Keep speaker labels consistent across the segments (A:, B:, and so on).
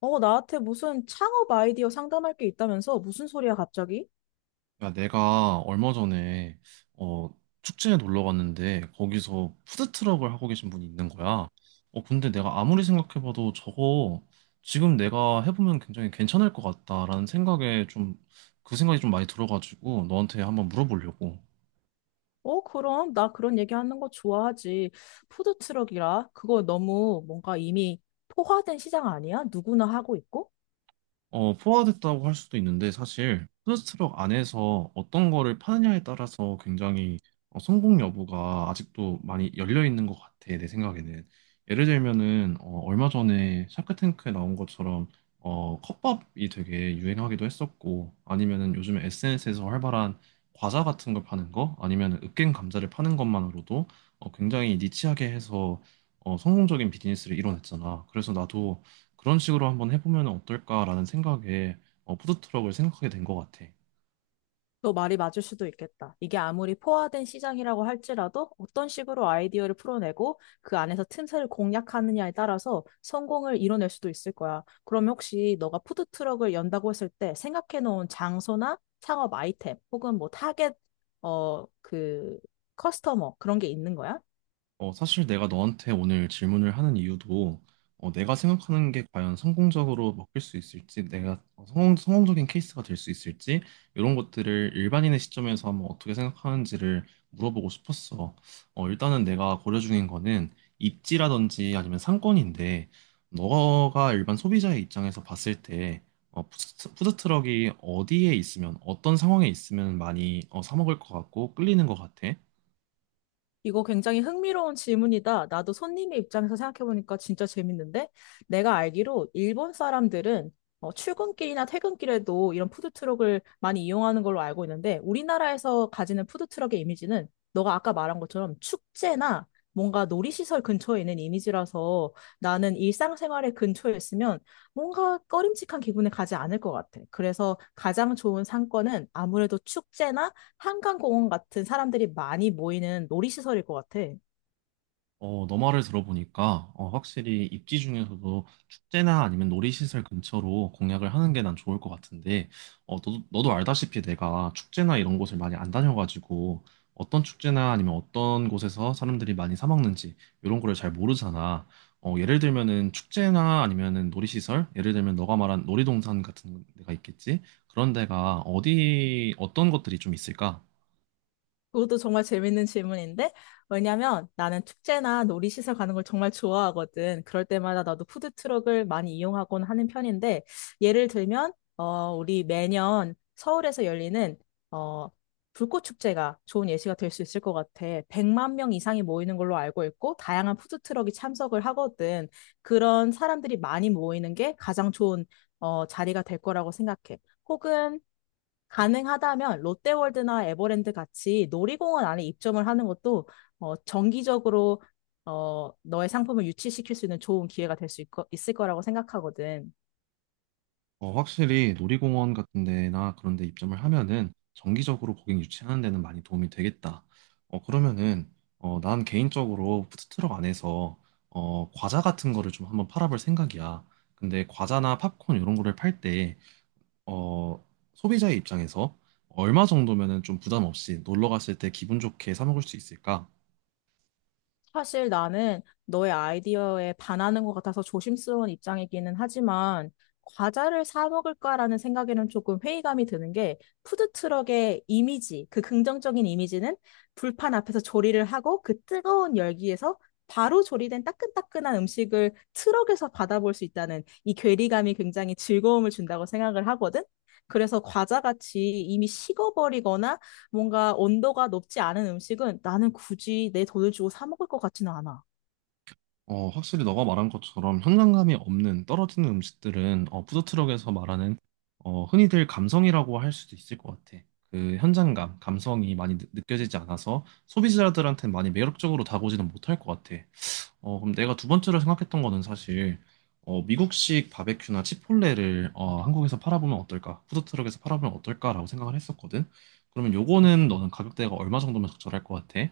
A: 어, 나한테 무슨 창업 아이디어 상담할 게 있다면서? 무슨 소리야, 갑자기?
B: 야, 내가 얼마 전에 어, 축제에 놀러 갔는데 거기서 푸드트럭을 하고 계신 분이 있는 거야. 근데 내가 아무리 생각해봐도 저거 지금 내가 해보면 굉장히 괜찮을 것 같다라는 생각에 좀 그 생각이 좀 많이 들어가지고 너한테 한번 물어보려고.
A: 그럼. 나 그런 얘기하는 거 좋아하지. 푸드트럭이라? 그거 너무 뭔가 이미 포화된 시장 아니야? 누구나 하고 있고?
B: 포화됐다고 할 수도 있는데 사실 푸드트럭 안에서 어떤 거를 파느냐에 따라서 굉장히 성공 여부가 아직도 많이 열려 있는 것 같아 내 생각에는. 예를 들면은 얼마 전에 샤크탱크에 나온 것처럼 컵밥이 되게 유행하기도 했었고, 아니면은 요즘에 SNS에서 활발한 과자 같은 걸 파는 거, 아니면은 으깬 감자를 파는 것만으로도 굉장히 니치하게 해서 성공적인 비즈니스를 이뤄냈잖아. 그래서 나도 그런 식으로 한번 해보면 어떨까라는 생각에 푸드트럭을 생각하게 된 것 같아.
A: 너 말이 맞을 수도 있겠다. 이게 아무리 포화된 시장이라고 할지라도 어떤 식으로 아이디어를 풀어내고 그 안에서 틈새를 공략하느냐에 따라서 성공을 이뤄낼 수도 있을 거야. 그러면 혹시 너가 푸드트럭을 연다고 했을 때 생각해 놓은 장소나 창업 아이템 혹은 뭐 타겟, 어, 그, 커스터머 그런 게 있는 거야?
B: 사실 내가 너한테 오늘 질문을 하는 이유도 내가 생각하는 게 과연 성공적으로 먹힐 수 있을지, 내가 성공적인 케이스가 될 수 있을지, 이런 것들을 일반인의 시점에서 한번 어떻게 생각하는지를 물어보고 싶었어. 일단은 내가 고려 중인 거는 입지라든지 아니면 상권인데, 너가 일반 소비자의 입장에서 봤을 때, 푸드트럭이 어디에 있으면, 어떤 상황에 있으면 많이 사 먹을 것 같고 끌리는 것 같아?
A: 이거 굉장히 흥미로운 질문이다. 나도 손님의 입장에서 생각해보니까 진짜 재밌는데? 내가 알기로 일본 사람들은 출근길이나 퇴근길에도 이런 푸드트럭을 많이 이용하는 걸로 알고 있는데, 우리나라에서 가지는 푸드트럭의 이미지는 너가 아까 말한 것처럼 축제나 뭔가 놀이시설 근처에 있는 이미지라서 나는 일상생활의 근처에 있으면 뭔가 꺼림칙한 기분에 가지 않을 것 같아. 그래서 가장 좋은 상권은 아무래도 축제나 한강공원 같은 사람들이 많이 모이는 놀이시설일 것 같아.
B: 너 말을 들어보니까 확실히 입지 중에서도 축제나 아니면 놀이시설 근처로 공약을 하는 게 난 좋을 것 같은데, 너도 알다시피 내가 축제나 이런 곳을 많이 안 다녀가지고 어떤 축제나 아니면 어떤 곳에서 사람들이 많이 사 먹는지 이런 거를 잘 모르잖아. 예를 들면은 축제나 아니면은 놀이시설, 예를 들면 너가 말한 놀이동산 같은 데가 있겠지? 그런 데가 어디 어떤 것들이 좀 있을까?
A: 그것도 정말 재밌는 질문인데, 왜냐면 나는 축제나 놀이시설 가는 걸 정말 좋아하거든. 그럴 때마다 나도 푸드트럭을 많이 이용하곤 하는 편인데, 예를 들면, 우리 매년 서울에서 열리는, 어, 불꽃축제가 좋은 예시가 될 수 있을 것 같아. 100만 명 이상이 모이는 걸로 알고 있고, 다양한 푸드트럭이 참석을 하거든. 그런 사람들이 많이 모이는 게 가장 좋은, 자리가 될 거라고 생각해. 혹은 가능하다면 롯데월드나 에버랜드 같이 놀이공원 안에 입점을 하는 것도 정기적으로 너의 상품을 유치시킬 수 있는 좋은 기회가 될 수 있을 거라고 생각하거든.
B: 확실히 놀이공원 같은 데나 그런 데 입점을 하면은 정기적으로 고객 유치하는 데는 많이 도움이 되겠다. 그러면은 난 개인적으로 푸드트럭 안에서 과자 같은 거를 좀 한번 팔아볼 생각이야. 근데 과자나 팝콘 이런 거를 팔 때 어, 소비자의 입장에서 얼마 정도면은 좀 부담 없이 놀러 갔을 때 기분 좋게 사 먹을 수 있을까?
A: 사실 나는 너의 아이디어에 반하는 것 같아서 조심스러운 입장이기는 하지만 과자를 사 먹을까라는 생각에는 조금 회의감이 드는 게 푸드트럭의 이미지, 그 긍정적인 이미지는 불판 앞에서 조리를 하고 그 뜨거운 열기에서 바로 조리된 따끈따끈한 음식을 트럭에서 받아볼 수 있다는 이 괴리감이 굉장히 즐거움을 준다고 생각을 하거든. 그래서 과자같이 이미 식어버리거나 뭔가 온도가 높지 않은 음식은 나는 굳이 내 돈을 주고 사 먹을 것 같지는 않아.
B: 확실히 너가 말한 것처럼 현장감이 없는 떨어지는 음식들은 푸드트럭에서 말하는 흔히들 감성이라고 할 수도 있을 것 같아. 그 현장감, 감성이 많이 껴지지 않아서 소비자들한테 많이 매력적으로 다가오지는 못할 것 같아. 그럼 내가 두 번째로 생각했던 거는 사실 미국식 바베큐나 치폴레를 한국에서 팔아보면 어떨까? 푸드트럭에서 팔아보면 어떨까라고 생각을 했었거든. 그러면 요거는 너는 가격대가 얼마 정도면 적절할 것 같아?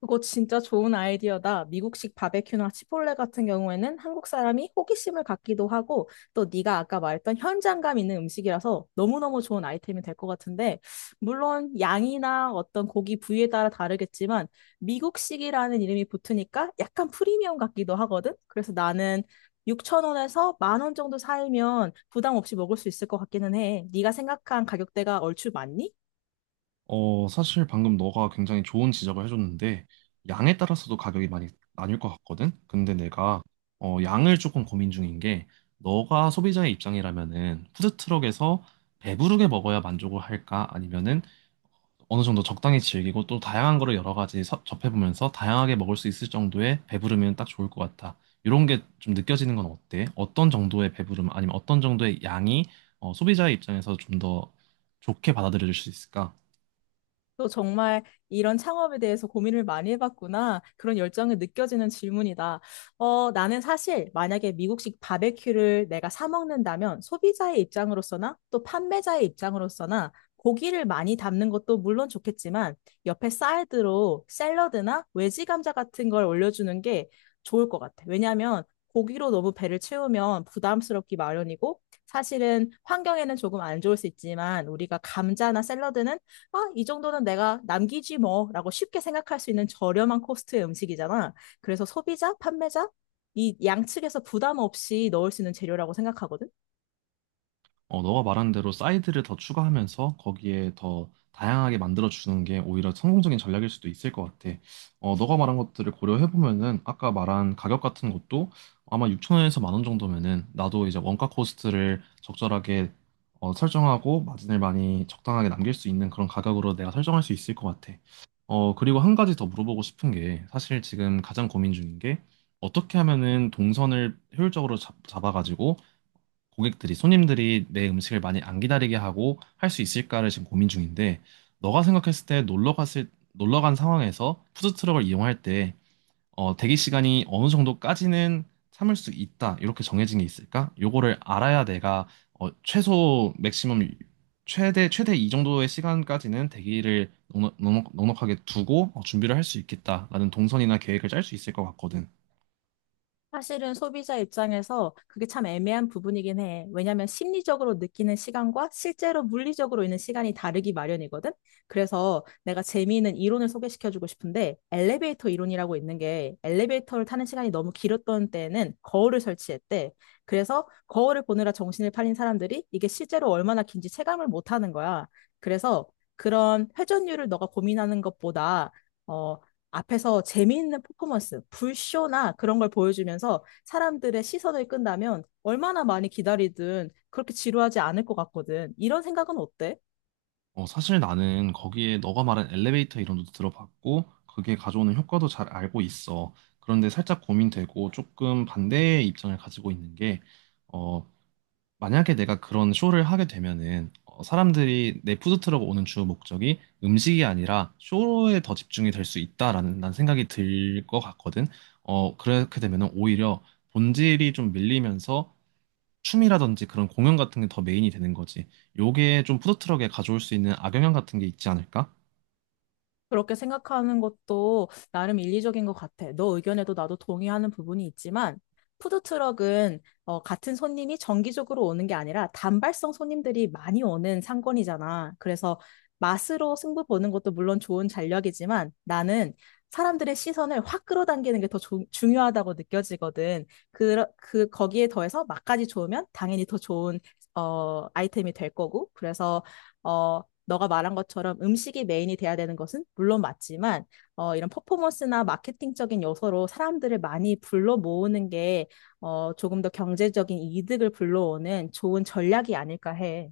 A: 그거 진짜 좋은 아이디어다. 미국식 바베큐나 치폴레 같은 경우에는 한국 사람이 호기심을 갖기도 하고 또 네가 아까 말했던 현장감 있는 음식이라서 너무너무 좋은 아이템이 될 것 같은데 물론 양이나 어떤 고기 부위에 따라 다르겠지만 미국식이라는 이름이 붙으니까 약간 프리미엄 같기도 하거든. 그래서 나는 6천 원에서 1만 원 정도 살면 부담 없이 먹을 수 있을 것 같기는 해. 네가 생각한 가격대가 얼추 맞니?
B: 사실 방금 너가 굉장히 좋은 지적을 해줬는데, 양에 따라서도 가격이 많이 나뉠 것 같거든? 양을 조금 고민 중인 게, 너가 소비자의 입장이라면은, 푸드트럭에서 배부르게 먹어야 만족을 할까? 아니면은, 어느 정도 적당히 즐기고, 또 다양한 거를 여러 가지 접해보면서, 다양하게 먹을 수 있을 정도의 배부르면 딱 좋을 것 같아. 이런 게 좀 느껴지는 건 어때? 어떤 정도의 배부름, 아니면 어떤 정도의 양이, 소비자의 입장에서 좀 더 좋게 받아들여질 수 있을까?
A: 너 정말 이런 창업에 대해서 고민을 많이 해봤구나. 그런 열정이 느껴지는 질문이다. 나는 사실 만약에 미국식 바베큐를 내가 사 먹는다면 소비자의 입장으로서나 또 판매자의 입장으로서나 고기를 많이 담는 것도 물론 좋겠지만 옆에 사이드로 샐러드나 외지 감자 같은 걸 올려주는 게 좋을 것 같아. 왜냐하면 고기로 너무 배를 채우면 부담스럽기 마련이고 사실은 환경에는 조금 안 좋을 수 있지만 우리가 감자나 샐러드는 아, 이 정도는 내가 남기지 뭐, 라고 쉽게 생각할 수 있는 저렴한 코스트의 음식이잖아. 그래서 소비자, 판매자, 이 양측에서 부담 없이 넣을 수 있는 재료라고 생각하거든.
B: 너가 말한 대로 사이드를 더 추가하면서 거기에 더 다양하게 만들어주는 게 오히려 성공적인 전략일 수도 있을 것 같아. 너가 말한 것들을 고려해보면은 아까 말한 가격 같은 것도 아마 6천 원에서 만 원 정도면은 나도 이제 원가 코스트를 적절하게 설정하고 마진을 많이 적당하게 남길 수 있는 그런 가격으로 내가 설정할 수 있을 것 같아. 그리고 한 가지 더 물어보고 싶은 게 사실 지금 가장 고민 중인 게 어떻게 하면은 동선을 효율적으로 아가지고 고객들이, 손님들이 내 음식을 많이 안 기다리게 하고 할 수 있을까를 지금 고민 중인데, 너가 생각했을 때 놀러 간 상황에서 푸드트럭을 이용할 때, 대기 시간이 어느 정도까지는 참을 수 있다, 이렇게 정해진 게 있을까? 요거를 알아야 내가, 맥시멈, 최대 이 정도의 시간까지는 대기를 하게 두고 준비를 할 수 있겠다라는 동선이나 계획을 짤 수 있을 것 같거든.
A: 사실은 소비자 입장에서 그게 참 애매한 부분이긴 해. 왜냐하면 심리적으로 느끼는 시간과 실제로 물리적으로 있는 시간이 다르기 마련이거든. 그래서 내가 재미있는 이론을 소개시켜주고 싶은데 엘리베이터 이론이라고 있는 게 엘리베이터를 타는 시간이 너무 길었던 때에는 거울을 설치했대. 그래서 거울을 보느라 정신을 팔린 사람들이 이게 실제로 얼마나 긴지 체감을 못하는 거야. 그래서 그런 회전율을 너가 고민하는 것보다 어, 앞에서 재미있는 퍼포먼스, 불쇼나 그런 걸 보여주면서 사람들의 시선을 끈다면 얼마나 많이 기다리든 그렇게 지루하지 않을 것 같거든. 이런 생각은 어때?
B: 사실 나는 거기에 너가 말한 엘리베이터 이론도 들어봤고, 그게 가져오는 효과도 잘 알고 있어. 그런데 살짝 고민되고 조금 반대의 입장을 가지고 있는 게, 어, 만약에 내가 그런 쇼를 하게 되면은, 사람들이 내 푸드트럭 오는 주 목적이 음식이 아니라 쇼에 더 집중이 될 수 있다라는 난 생각이 들 것 같거든. 그렇게 되면은 오히려 본질이 좀 밀리면서 춤이라든지 그런 공연 같은 게 더 메인이 되는 거지. 요게 좀 푸드트럭에 가져올 수 있는 악영향 같은 게 있지 않을까?
A: 그렇게 생각하는 것도 나름 일리적인 것 같아. 너 의견에도 나도 동의하는 부분이 있지만, 푸드트럭은 같은 손님이 정기적으로 오는 게 아니라 단발성 손님들이 많이 오는 상권이잖아. 그래서 맛으로 승부 보는 것도 물론 좋은 전략이지만 나는 사람들의 시선을 확 끌어당기는 게 더 중요하다고 느껴지거든. 거기에 더해서 맛까지 좋으면 당연히 더 좋은 아이템이 될 거고. 그래서 어, 너가 말한 것처럼 음식이 메인이 돼야 되는 것은 물론 맞지만 이런 퍼포먼스나 마케팅적인 요소로 사람들을 많이 불러 모으는 게 조금 더 경제적인 이득을 불러오는 좋은 전략이 아닐까 해.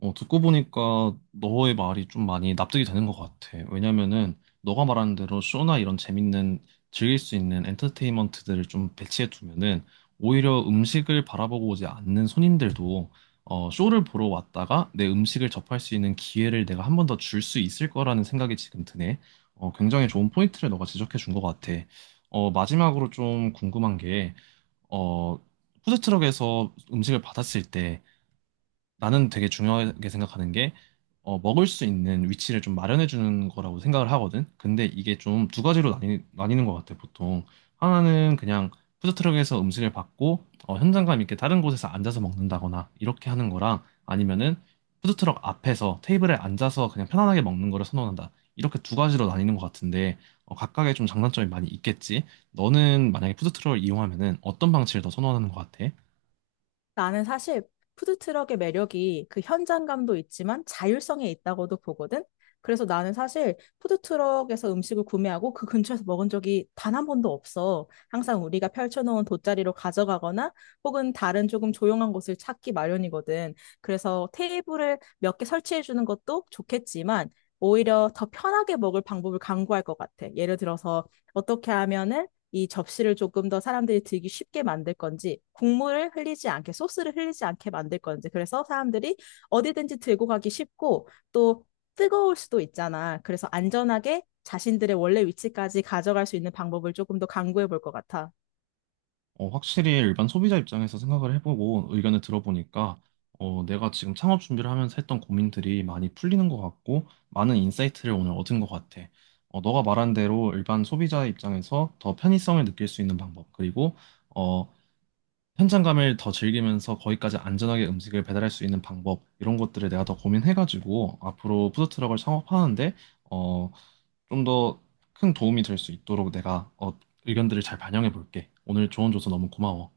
B: 듣고 보니까 너의 말이 좀 많이 납득이 되는 것 같아. 왜냐면은 너가 말하는 대로 쇼나 이런 재밌는 즐길 수 있는 엔터테인먼트들을 좀 배치해 두면은 오히려 음식을 바라보고 오지 않는 손님들도 쇼를 보러 왔다가 내 음식을 접할 수 있는 기회를 내가 한 번 더 줄 수 있을 거라는 생각이 지금 드네. 굉장히 좋은 포인트를 너가 지적해 준 것 같아. 마지막으로 좀 궁금한 게, 어, 푸드트럭에서 음식을 받았을 때 나는 되게 중요하게 생각하는 게, 먹을 수 있는 위치를 좀 마련해 주는 거라고 생각을 하거든. 근데 이게 좀 두 가지로 나뉘는 것 같아, 보통. 하나는 그냥 푸드트럭에서 음식을 받고, 현장감 있게 다른 곳에서 앉아서 먹는다거나, 이렇게 하는 거랑, 아니면은 푸드트럭 앞에서 테이블에 앉아서 그냥 편안하게 먹는 거를 선호한다. 이렇게 두 가지로 나뉘는 것 같은데, 각각의 좀 장단점이 많이 있겠지. 너는 만약에 푸드트럭을 이용하면은 어떤 방식을 더 선호하는 것 같아?
A: 나는 사실 푸드트럭의 매력이 그 현장감도 있지만 자율성에 있다고도 보거든. 그래서 나는 사실 푸드트럭에서 음식을 구매하고 그 근처에서 먹은 적이 단 한 번도 없어. 항상 우리가 펼쳐놓은 돗자리로 가져가거나 혹은 다른 조금 조용한 곳을 찾기 마련이거든. 그래서 테이블을 몇 개 설치해 주는 것도 좋겠지만 오히려 더 편하게 먹을 방법을 강구할 것 같아. 예를 들어서 어떻게 하면은 이 접시를 조금 더 사람들이 들기 쉽게 만들 건지, 국물을 흘리지 않게, 소스를 흘리지 않게 만들 건지, 그래서 사람들이 어디든지 들고 가기 쉽고, 또 뜨거울 수도 있잖아. 그래서 안전하게 자신들의 원래 위치까지 가져갈 수 있는 방법을 조금 더 강구해 볼 것 같아.
B: 확실히 일반 소비자 입장에서 생각을 해보고 의견을 들어보니까 내가 지금 창업 준비를 하면서 했던 고민들이 많이 풀리는 것 같고 많은 인사이트를 오늘 얻은 것 같아. 너가 말한 대로 일반 소비자 입장에서 더 편의성을 느낄 수 있는 방법 그리고 어, 현장감을 더 즐기면서 거기까지 안전하게 음식을 배달할 수 있는 방법, 이런 것들을 내가 더 고민해가지고 앞으로 푸드트럭을 창업하는데 어, 좀 더 큰 도움이 될 수 있도록 내가 의견들을 잘 반영해 볼게. 오늘 조언 줘서 너무 고마워.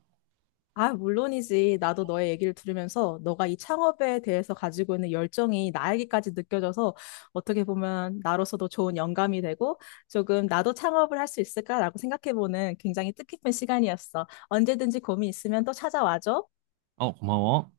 A: 아, 물론이지. 나도 너의 얘기를 들으면서 너가 이 창업에 대해서 가지고 있는 열정이 나에게까지 느껴져서 어떻게 보면 나로서도 좋은 영감이 되고 조금 나도 창업을 할 수 있을까라고 생각해보는 굉장히 뜻깊은 시간이었어. 언제든지 고민 있으면 또 찾아와줘.
B: 어, 고마워.